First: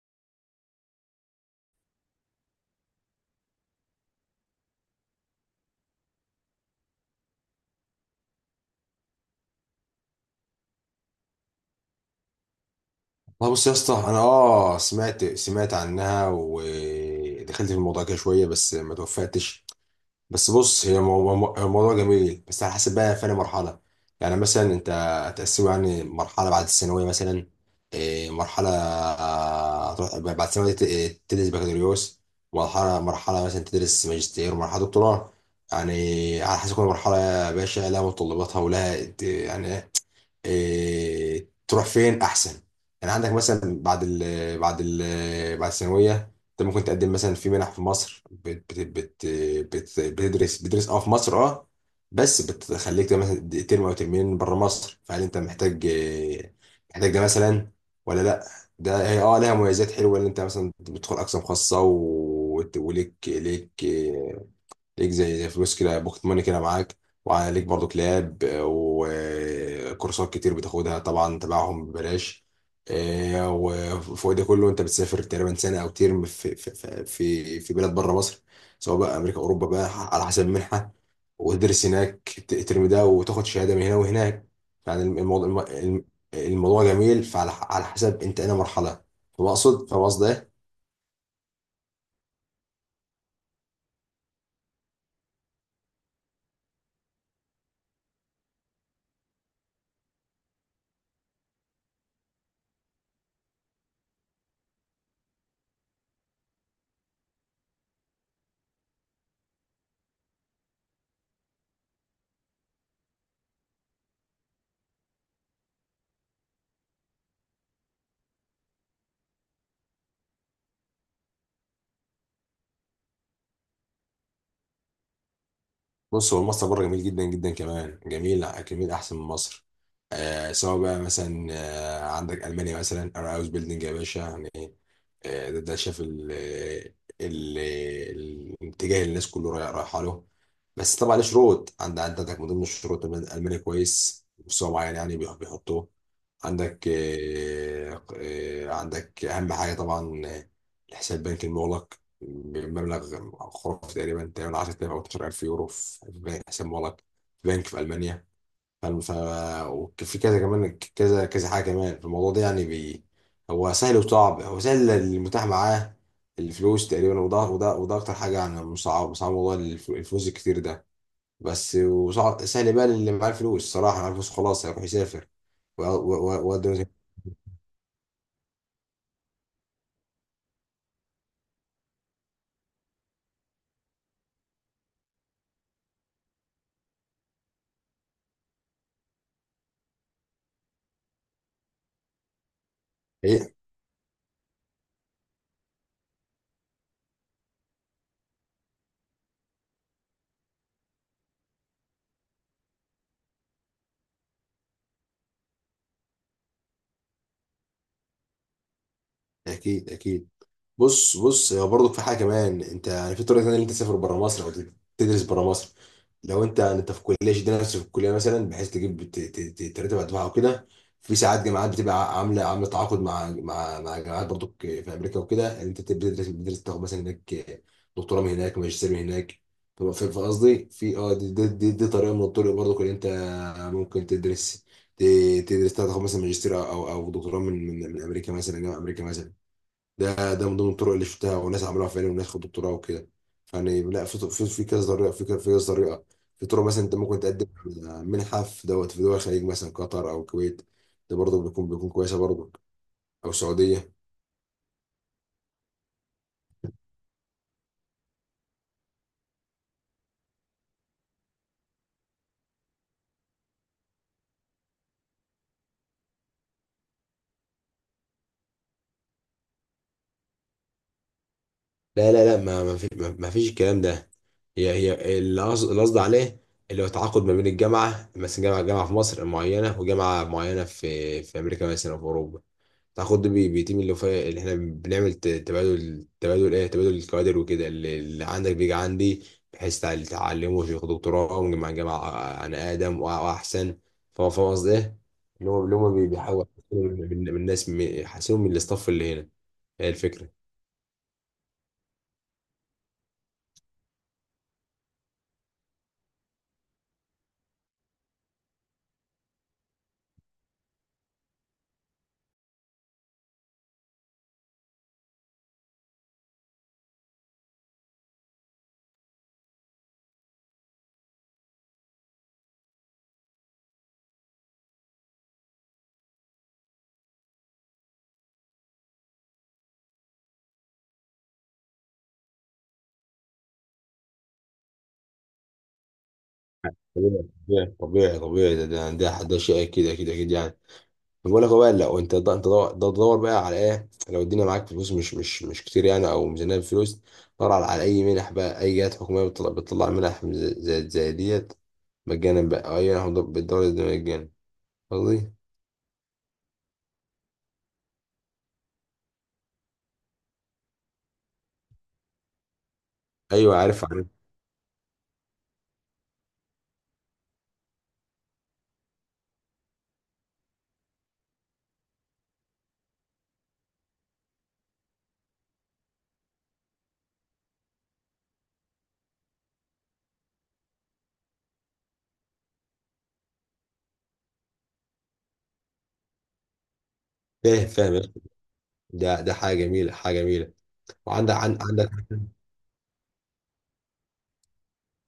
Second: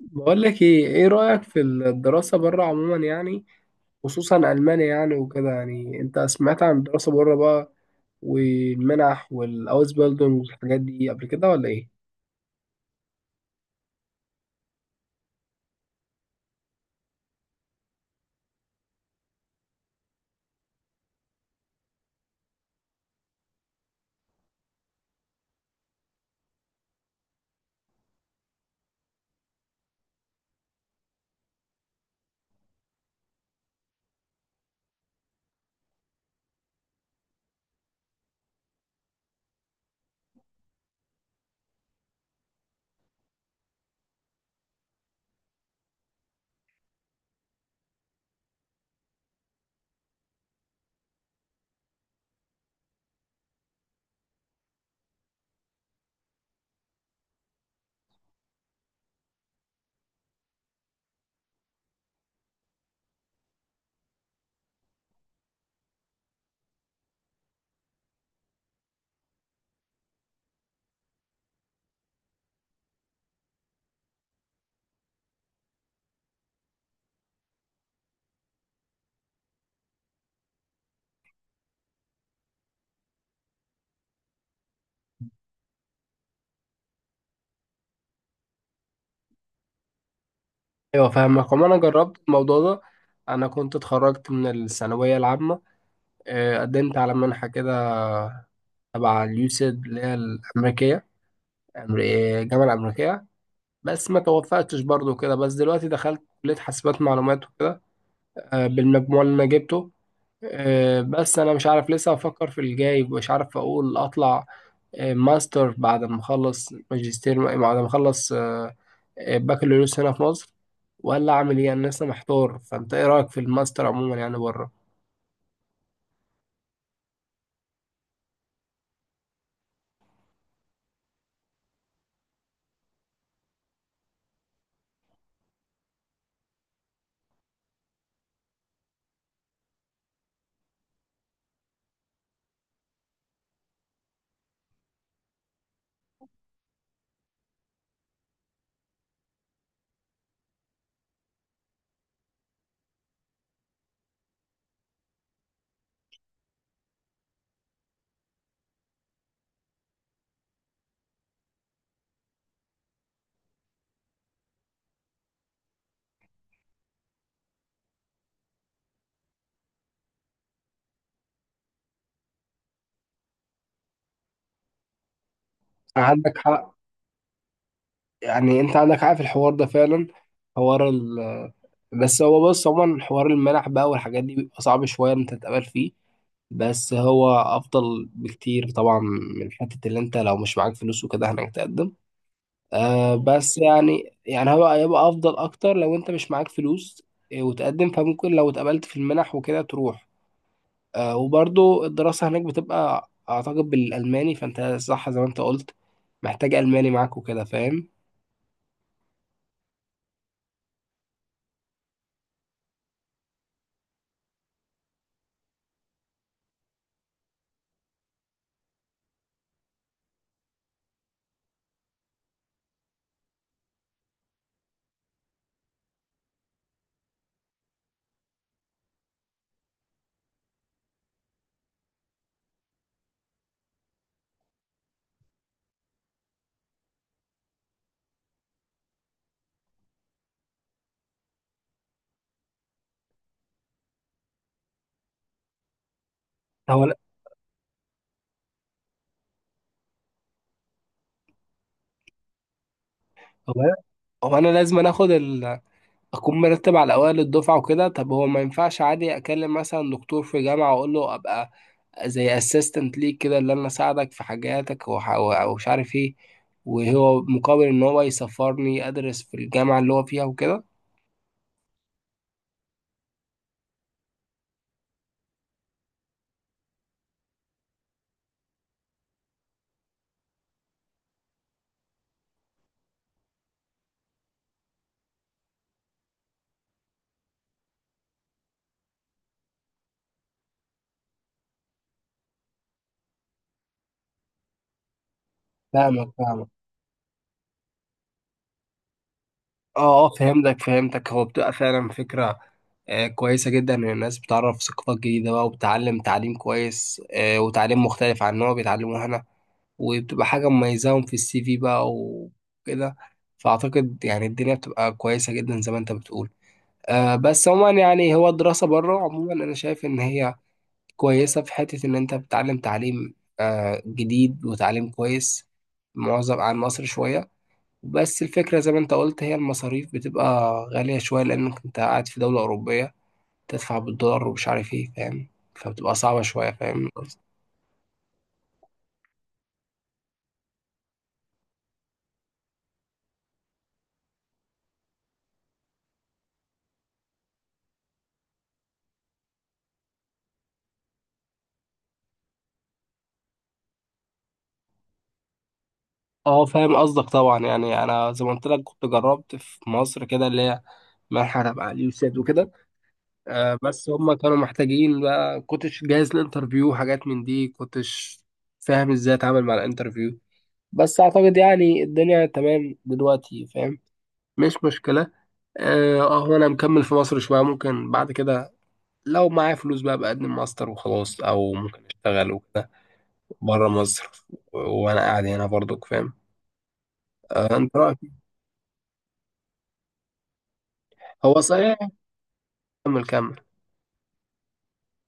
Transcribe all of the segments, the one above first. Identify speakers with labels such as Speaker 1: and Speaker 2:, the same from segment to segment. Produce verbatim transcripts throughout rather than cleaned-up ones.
Speaker 1: بقول لك ايه ايه رأيك في الدراسة بره عموما يعني، خصوصا ألمانيا يعني وكده. يعني انت سمعت عن الدراسة بره بقى والمنح والاوزبيلدونج والحاجات دي قبل كده ولا ايه؟
Speaker 2: والله، بص يا اسطى، انا اه سمعت سمعت عنها ودخلت في الموضوع كده شويه، بس ما توفقتش. بس بص، هي مو- مو- الموضوع جميل، بس على حسب بقى فين مرحله. يعني مثلا انت هتقسمه يعني مرحله بعد الثانويه مثلا. إيه، مرحله، آه، هتروح بعد الثانويه ت- إيه، تدرس بكالوريوس. مرحله مرحله مثلا تدرس ماجستير، ومرحله دكتوراه. يعني على حسب كل مرحله يا باشا لها متطلباتها، ولها إيه، يعني إيه، تروح فين احسن. يعني عندك مثلا بعد ال بعد ال بعد الثانويه، انت ممكن تقدم مثلا في منح في مصر. بت بت بت بت بتدرس بتدرس اه في مصر. اه بس بتخليك ده مثلا ترم او ترمين بره مصر، فهل انت محتاج إيه، محتاج ده مثلا ولا لا؟ ده هي اه لها مميزات حلوه، ان انت مثلا بتدخل اقسام خاصه، و- وت- وليك ليك ليك زي زي فلوس كده، بوكت ماني كده معاك. وعليك برضو لاب، آه، وكورسات كتير بتاخدها طبعا تبعهم ببلاش. آه، وفوق ده كله، انت بتسافر تقريبا سنه او ترم في في في في بلاد بره مصر، سواء بقى امريكا، اوروبا بقى، على حسب المنحه. وتدرس هناك الترم ده، وتاخد شهاده من هنا وهناك. يعني الموضوع الموضوع جميل، فعلى على حسب انت انا مرحله. فبقصد، فاهم قصدي إيه؟
Speaker 1: ايوه فاهمك. وما انا جربت الموضوع ده. انا كنت اتخرجت من الثانوية العامة، آه، قدمت على منحة كده تبع اليوسيد اللي هي الأمريكية. أمر- آه، الجامعة الأمريكية، بس ما توفقتش برضو كده. بس دلوقتي دخلت كلية حاسبات معلومات وكده، آه، بالمجموع اللي انا جبته. آه، بس انا مش عارف، لسه افكر في الجاي. مش عارف اقول اطلع آه، ماستر بعد ما اخلص، ماجستير بعد ما اخلص آه، آه، بكالوريوس هنا في مصر، ولا اعمل ايه. انا لسه محتار. فانت ايه رايك في الماستر عموما يعني بره؟
Speaker 2: بص، هو مصر بره جميل جدا جدا، كمان جميل جميل احسن من مصر. آه سواء بقى مثلا، آه عندك المانيا مثلا. انا هاوس بيلدينج يا باشا يعني. آه ده, ده شاف ال آه، ال الاتجاه اللي الناس كله رايح- رايحه له. بس طبعا له شروط، عند عندك من ضمن الشروط إن المانيا كويس، مستوى معين يعني بيح- بيحطوه عندك. آه، آه، عندك أهم حاجة طبعا، آه، الحساب البنكي المغلق بمبلغ خرافي، تقريبا تقريبا عشرة آلاف أو اثنا عشر ألف يورو في بنك- حساب مغلق في بنك في ألمانيا. فالم- ف وفي كذا كمان كذا كذا حاجة كمان في الموضوع ده، يعني بي هو سهل وصعب. هو سهل اللي متاح معاه الفلوس تقريبا، وده وده وده أكتر حاجة، يعني مصعب مصعب موضوع الف- الفلوس الكتير ده. بس وصعب. سهل بقى اللي معاه الفلوس، صراحة معاه الفلوس خلاص هيروح يسافر.
Speaker 1: عندك حق. يعني انت عندك، عارف الحوار ده فعلا، حوار ال... بس هو بص، عموما حوار المنح بقى والحاجات دي بيبقى صعب شوية إن انت تتقبل فيه، بس هو افضل بكتير طبعا من حتة اللي انت لو مش معاك فلوس وكده هناك تقدم. آه
Speaker 2: هي
Speaker 1: بس يعني يعني هو هيبقى افضل اكتر لو انت مش معاك فلوس آه، وتقدم. فممكن لو اتقبلت في المنح وكده تروح. آه وبرضو الدراسة هناك بتبقى اعتقد بالالماني، فانت صح زي ما انت قلت، محتاج الماني معاك وكده، فاهم.
Speaker 2: اكيد اكيد. بص بص هو برضه في حاجه كمان. انت يعني في طريقه ثانيه اللي انت تسافر بره مصر او تدرس بره مصر. لو انت انت في كليه، شد نفسك في الكليه مثلا بحيث تجيب ت- ت- ت- ترتب على الدفعه وكده. في ساعات جامعات بتبقى عامله عامله تعاقد مع مع مع جامعات برضو في امريكا وكده، ان انت بتدرس بتدرس تاخد مثلا هناك دكتوراه من هناك، ماجستير من هناك. فبقى- في في قصدي في اه دي, دي, دي, دي طريقه من الطرق برضو، ان انت ممكن تدرس ت- تدرس تاخد مثلا ماجستير او او أو دكتوراه من من من امريكا مثلا، جامعه امريكا مثلا. ده ده من ضمن الطرق اللي شفتها، وناس عملوها فعلا، وناس خدوا دكتوراه وكده. فيعني لا، في في في كذا طريقه، في كذا في كذا طريقه. في طرق مثلا
Speaker 1: هو
Speaker 2: انت ممكن تقدم على منحه، في دوت في دول الخليج مثلا، قطر او الكويت. ده برضه بيكون بيكون كويسه برضه، او
Speaker 1: هو
Speaker 2: السعوديه.
Speaker 1: هو انا لازم أنا اخد ال... اكون مرتب على اوائل الدفعه وكده. طب هو ما ينفعش عادي اكلم مثلا دكتور في جامعه واقول له ابقى زي اسيستنت ليك كده، اللي انا اساعدك في حاجاتك وح... ومش عارف ايه، وهو مقابل ان هو يسفرني ادرس في الجامعه اللي هو فيها وكده؟
Speaker 2: لا لا لا، ما ما في، ما ما فيش الكلام ده. هي هي اللي قصد اللي قصدي عليه، اللي هو تعاقد ما بين الجامعه، مثلا جامعه جامعه في مصر معينه، وجامعه معينه في في امريكا مثلا او في اوروبا، تاخد بي- بتيم اللي فيه، اللي احنا بنعمل ت- تبادل، تبادل ايه، تبادل الكوادر وكده. اللي, اللي عندك بيجي عندي، بحيث تع- تعلمه ياخد دكتوراه من مع جامعة، آه، عن آدم وأ- وأحسن. فهو، فاهم قصدي ايه؟ اللي هو اللي هو بي-
Speaker 1: فاهمك
Speaker 2: بيحاول
Speaker 1: فاهمك
Speaker 2: يحسنوا من من- من الناس، م- يحسنوا من الاستاف اللي هنا. هي
Speaker 1: اه اه
Speaker 2: الفكرة.
Speaker 1: فهمتك فهمتك هو بتبقى فعلا فكره آه، كويسه جدا، ان الناس بتعرف ثقافات جديده بقى وبتعلم تعليم كويس آه، وتعليم مختلف عن اللي هو بيتعلموه هنا، وبتبقى حاجة مميزاهم في السي في بقى وكده. فأعتقد يعني الدنيا بتبقى كويسة جدا زي ما أنت بتقول. أه بس عموما يعني هو الدراسة بره عموما أنا شايف إن هي كويسة في حتة إن أنت بتتعلم تعليم أه جديد وتعليم كويس معظم عن مصر شوية. بس الفكرة زي ما أنت قلت، هي المصاريف بتبقى غالية شوية، لأنك أنت قاعد في دولة أوروبية، تدفع بالدولار ومش عارف إيه، فاهم؟ فبتبقى صعبة شوية، فاهم.
Speaker 2: طبيعي طبيعي طبيعي، ده ده ده, ده شيء أكيد أكيد أكيد يعني. بقول لك، هو بقى لو انت ده، انت ده ده تدور بقى على ايه. لو الدنيا معاك فلوس مش مش مش كتير يعني، او ميزانيه فلوس، دور على, على اي منح بقى، اي جهات حكوميه بتطلع, بتطلع منح زي, زي, زي ديت مجانا بقى، او اي منح بالدوله دي مجانا، قصدي.
Speaker 1: اه فاهم قصدك طبعا. يعني انا زي ما قلت لك كنت جربت في مصر كده، اللي هي مرحله علي علي وسيد وكده،
Speaker 2: ايوه
Speaker 1: آه
Speaker 2: عارف
Speaker 1: بس
Speaker 2: عارف.
Speaker 1: هم كانوا محتاجين بقى، كنتش جاهز للانترفيو، حاجات من دي. كنتش فاهم ازاي اتعامل مع الانترفيو. بس اعتقد يعني الدنيا تمام دلوقتي، فاهم، مش مشكله. اه آه، هو انا مكمل في مصر شويه. ممكن بعد كده لو معايا فلوس بقى بقدم ماستر وخلاص، او ممكن اشتغل وكده بره مصر، و- وانا قاعد هنا برضك، فاهم. آه
Speaker 2: فاهم
Speaker 1: انت
Speaker 2: فاهم
Speaker 1: رايك
Speaker 2: يا
Speaker 1: إيه؟
Speaker 2: أخي. ده ده حاجه جميله حاجه جميله. وعندك
Speaker 1: هو
Speaker 2: عن- عندك
Speaker 1: صحيح. كمل كمل.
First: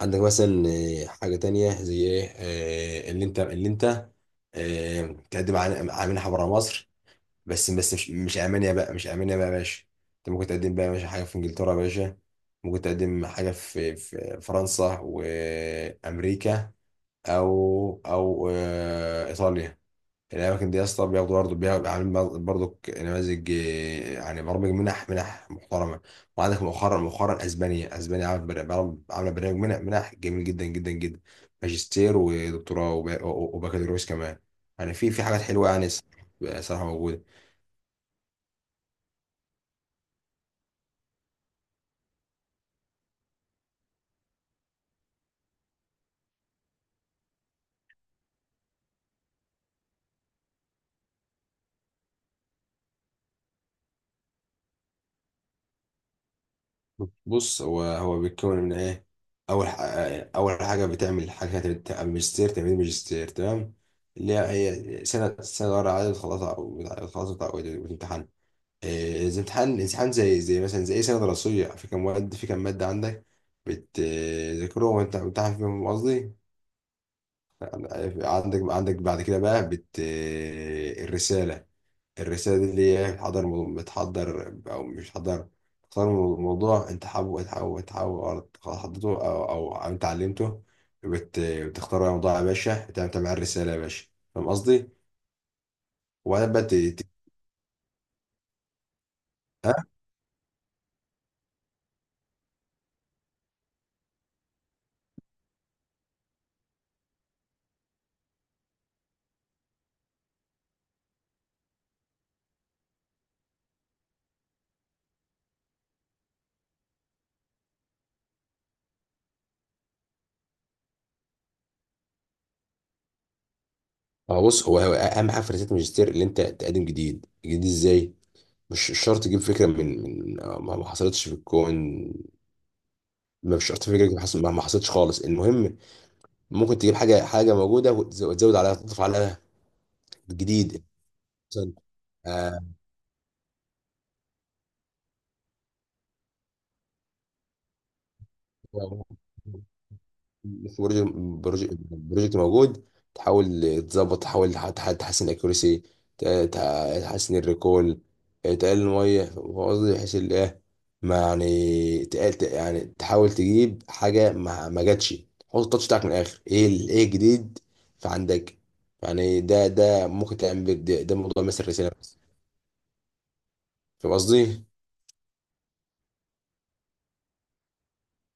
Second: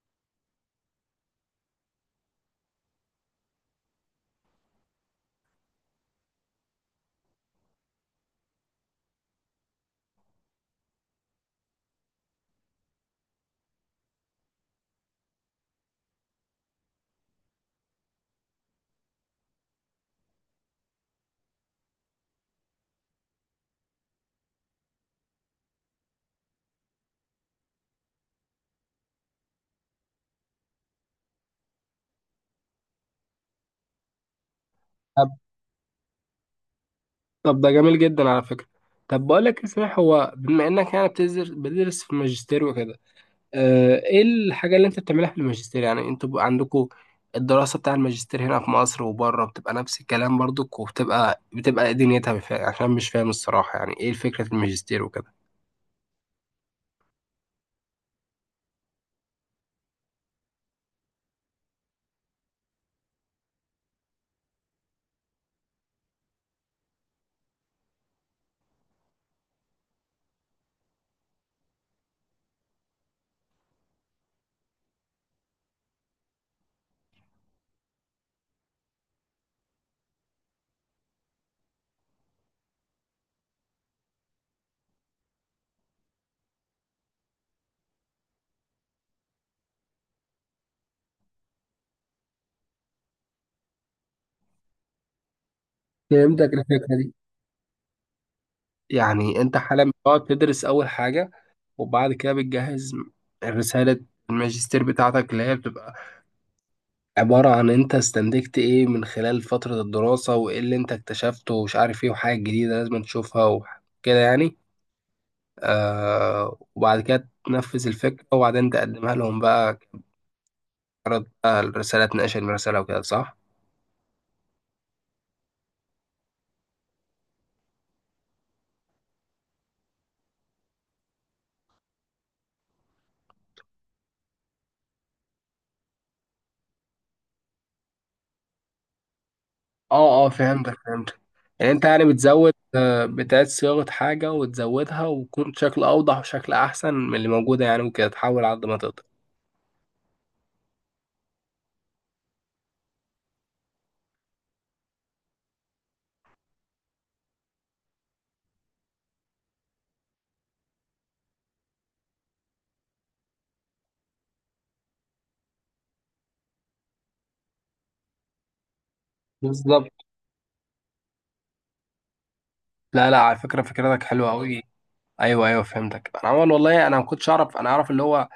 Speaker 2: عندك مثلا، آه، حاجه تانية زي ايه، آه، اللي انت اللي انت آه، تقدم على على منحه بره مصر، بس بس مش مش المانيا بقى. مش المانيا بقى يا باشا. انت ممكن تقدم بقى يا باشا حاجه في انجلترا يا باشا، ممكن تقدم حاجه في في فرنسا وامريكا، او او آه، ايطاليا. الاماكن دي يا اسطى بياخدوا، برضه بياخدوا عاملين برضه نماذج، آه، يعني برامج منح منح محترمه. وعندك مؤخرا مؤخرا اسبانيا اسبانيا عامله، بر- بر- عامله برنامج منح منح جميل جدا جدا جدا، ماجستير ودكتوراه وب- وبكالوريوس كمان. يعني في في
Speaker 1: طب
Speaker 2: حاجات حلوه يعني، صراحه موجوده.
Speaker 1: طب ده جميل جدا على فكرة. طب بقول لك إيه صحيح، هو بما انك يعني بتدرس بتدرس في الماجستير وكده، آه، ايه الحاجة اللي انت بتعملها في الماجستير؟ يعني انتوا بقى عندكوا الدراسة بتاع الماجستير هنا في مصر وبره بتبقى نفس الكلام برضك، وبتبقى بتبقى إيه دنيتها؟ بف- عشان مش فاهم الصراحة يعني ايه فكرة الماجستير وكده.
Speaker 2: بص، هو هو بيتكون من ايه. اول ح- اول حاجه بتعمل حاجه، تبت- ماجستير تمريض ماجستير تمام، اللي هي سنه سنه ورا عدد، خلاص او خلاص بتاع الامتحان، إيه، زي امتحان امتحان، زي زي مثلا زي اي سنه دراسيه، في كام مواد، في كام ماده عندك، بتذاكرهم وانت بتمتحن فيهم، قصدي. عندك عندك بعد كده بقى بت الرساله الرسالة دي اللي هي بتحضر مو- بتحضر، أو مش بتحضر. تختار مو- موضوع أنت حابه حابه حابه، أو حضرته، أو أو أنت علمته. بت... بتختار بقى موضوع يا باشا، بتعمل تعمل عليه الرسالة يا باشا. فاهم قصدي؟
Speaker 1: فهمتك
Speaker 2: وبعدين بقى ت...
Speaker 1: الفكرة
Speaker 2: ت-
Speaker 1: دي. يعني انت
Speaker 2: ها؟
Speaker 1: حاليا بتقعد تدرس اول حاجة، وبعد كده بتجهز رسالة الماجستير بتاعتك، اللي هي بتبقى عبارة عن انت استنتجت ايه من خلال فترة الدراسة، وايه اللي انت اكتشفته ومش عارف ايه، وحاجة جديدة لازم تشوفها وكده يعني. آه وبعد كده تنفذ الفكرة وبعدين تقدمها لهم بقى كعرض بقى الرسالة، تناقش الرسالة وكده، صح؟
Speaker 2: هو بص، هو هو أهم حاجة في رسالة الماجستير اللي أنت تقدم جديد، جديد إزاي؟ مش مش شرط تجيب فكرة من من ما ما حصلتش في الكون، ما مش شرط فكرة ما حصل- ما حصلتش خالص، المهم ممكن تجيب حاجة حاجة موجودة، وتز- وتزود عليها، تضيف عليها
Speaker 1: اه اه فهمتك
Speaker 2: جديد
Speaker 1: فهمتك يعني
Speaker 2: مثلا.
Speaker 1: انت يعني بتزود
Speaker 2: آه،
Speaker 1: آه، بتعيد صياغة حاجة وتزودها وتكون شكل أوضح وشكل أحسن من اللي موجودة يعني وكده، تحاول على قد ما تقدر.
Speaker 2: يعني في بروجكت بروجكت بروجكت موجود، تحاول تظبط، تحاول تح- تح- تحسن الاكيورسي، تحسن الريكول، تقلل الميه. فاهم قصدي؟ بحيث ال- ايه، ما يعني تقل، ت- يعني تحاول تجيب حاجه ما, ما جاتش. حط التاتش بتاعك من الاخر، ايه ال- ايه الجديد في عندك. يعني ده
Speaker 1: بالظبط.
Speaker 2: ده ممكن تعمل بيه- ده, ده موضوع مثل الرساله بس.
Speaker 1: لا لا على فكرة فكرتك
Speaker 2: فاهم
Speaker 1: حلوة أوي.
Speaker 2: قصدي؟
Speaker 1: أيوه أيوه فهمتك. أنا عمال والله أنا ما كنتش أعرف. أنا أعرف اللي هو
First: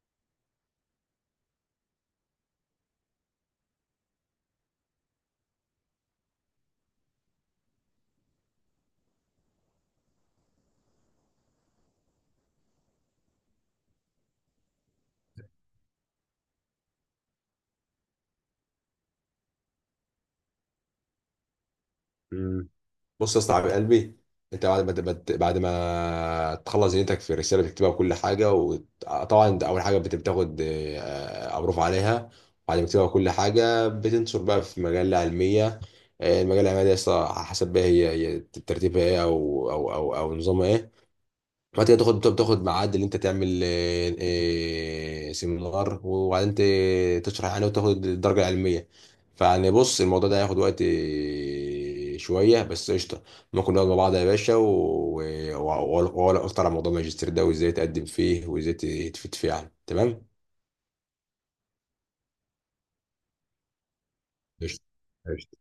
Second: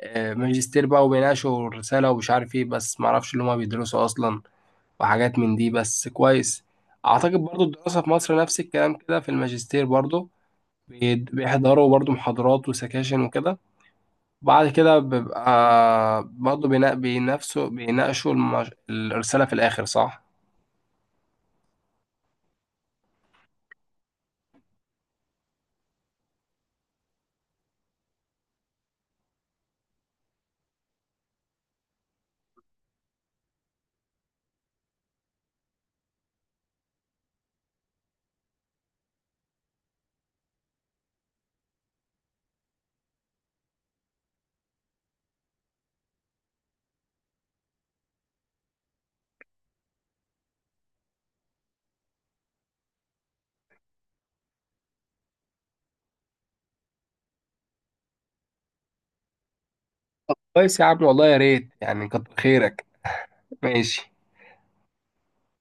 Speaker 1: آه، ماجستير بقى وبيناقشوا الرسالة ومش عارف ايه، بس معرفش اللي هما بيدرسوا أصلا وحاجات من دي، بس كويس. أعتقد برضو الدراسة في مصر نفس الكلام كده في الماجستير برضو، بيد- بيحضروا برضو محاضرات وسكاشن وكده، وبعد كده بيبقى برضو بينا- بينافسوا بيناقشوا المج... الرسالة في الآخر، صح؟
Speaker 2: مم. بص يا اسطى يا قلبي، انت بعد ما تبت- بعد ما تخلص دنيتك في الرساله، بتكتبها بكل حاجه، وطبعا انت اول حاجه بت- بتاخد آه، امروف عليها. بعد ما تكتبها كل حاجه، بتنشر بقى في مجله علميه. آه، المجله العلميه دي يا اسطى حسب بقى هي هي ترتيبها ايه، او او او او نظامها ايه. بعد كده تاخد تاخد ميعاد اللي انت تعمل آه، آه، سيمينار، وبعدين ت- تشرح يعني وتاخد الدرجه العلميه. فيعني بص، الموضوع ده هياخد وقت آه، شويه بس قشطه. ممكن نقعد مع بعض يا باشا، و- و- واقول اكتر عن موضوع الماجستير ده، وازاي تقدم فيه، وازاي تفيد فيه، يعني تمام.
Speaker 1: كويس يا عم والله، يا ريت يعني، كتر خيرك. ماشي.
Speaker 2: قشطه. قشطة.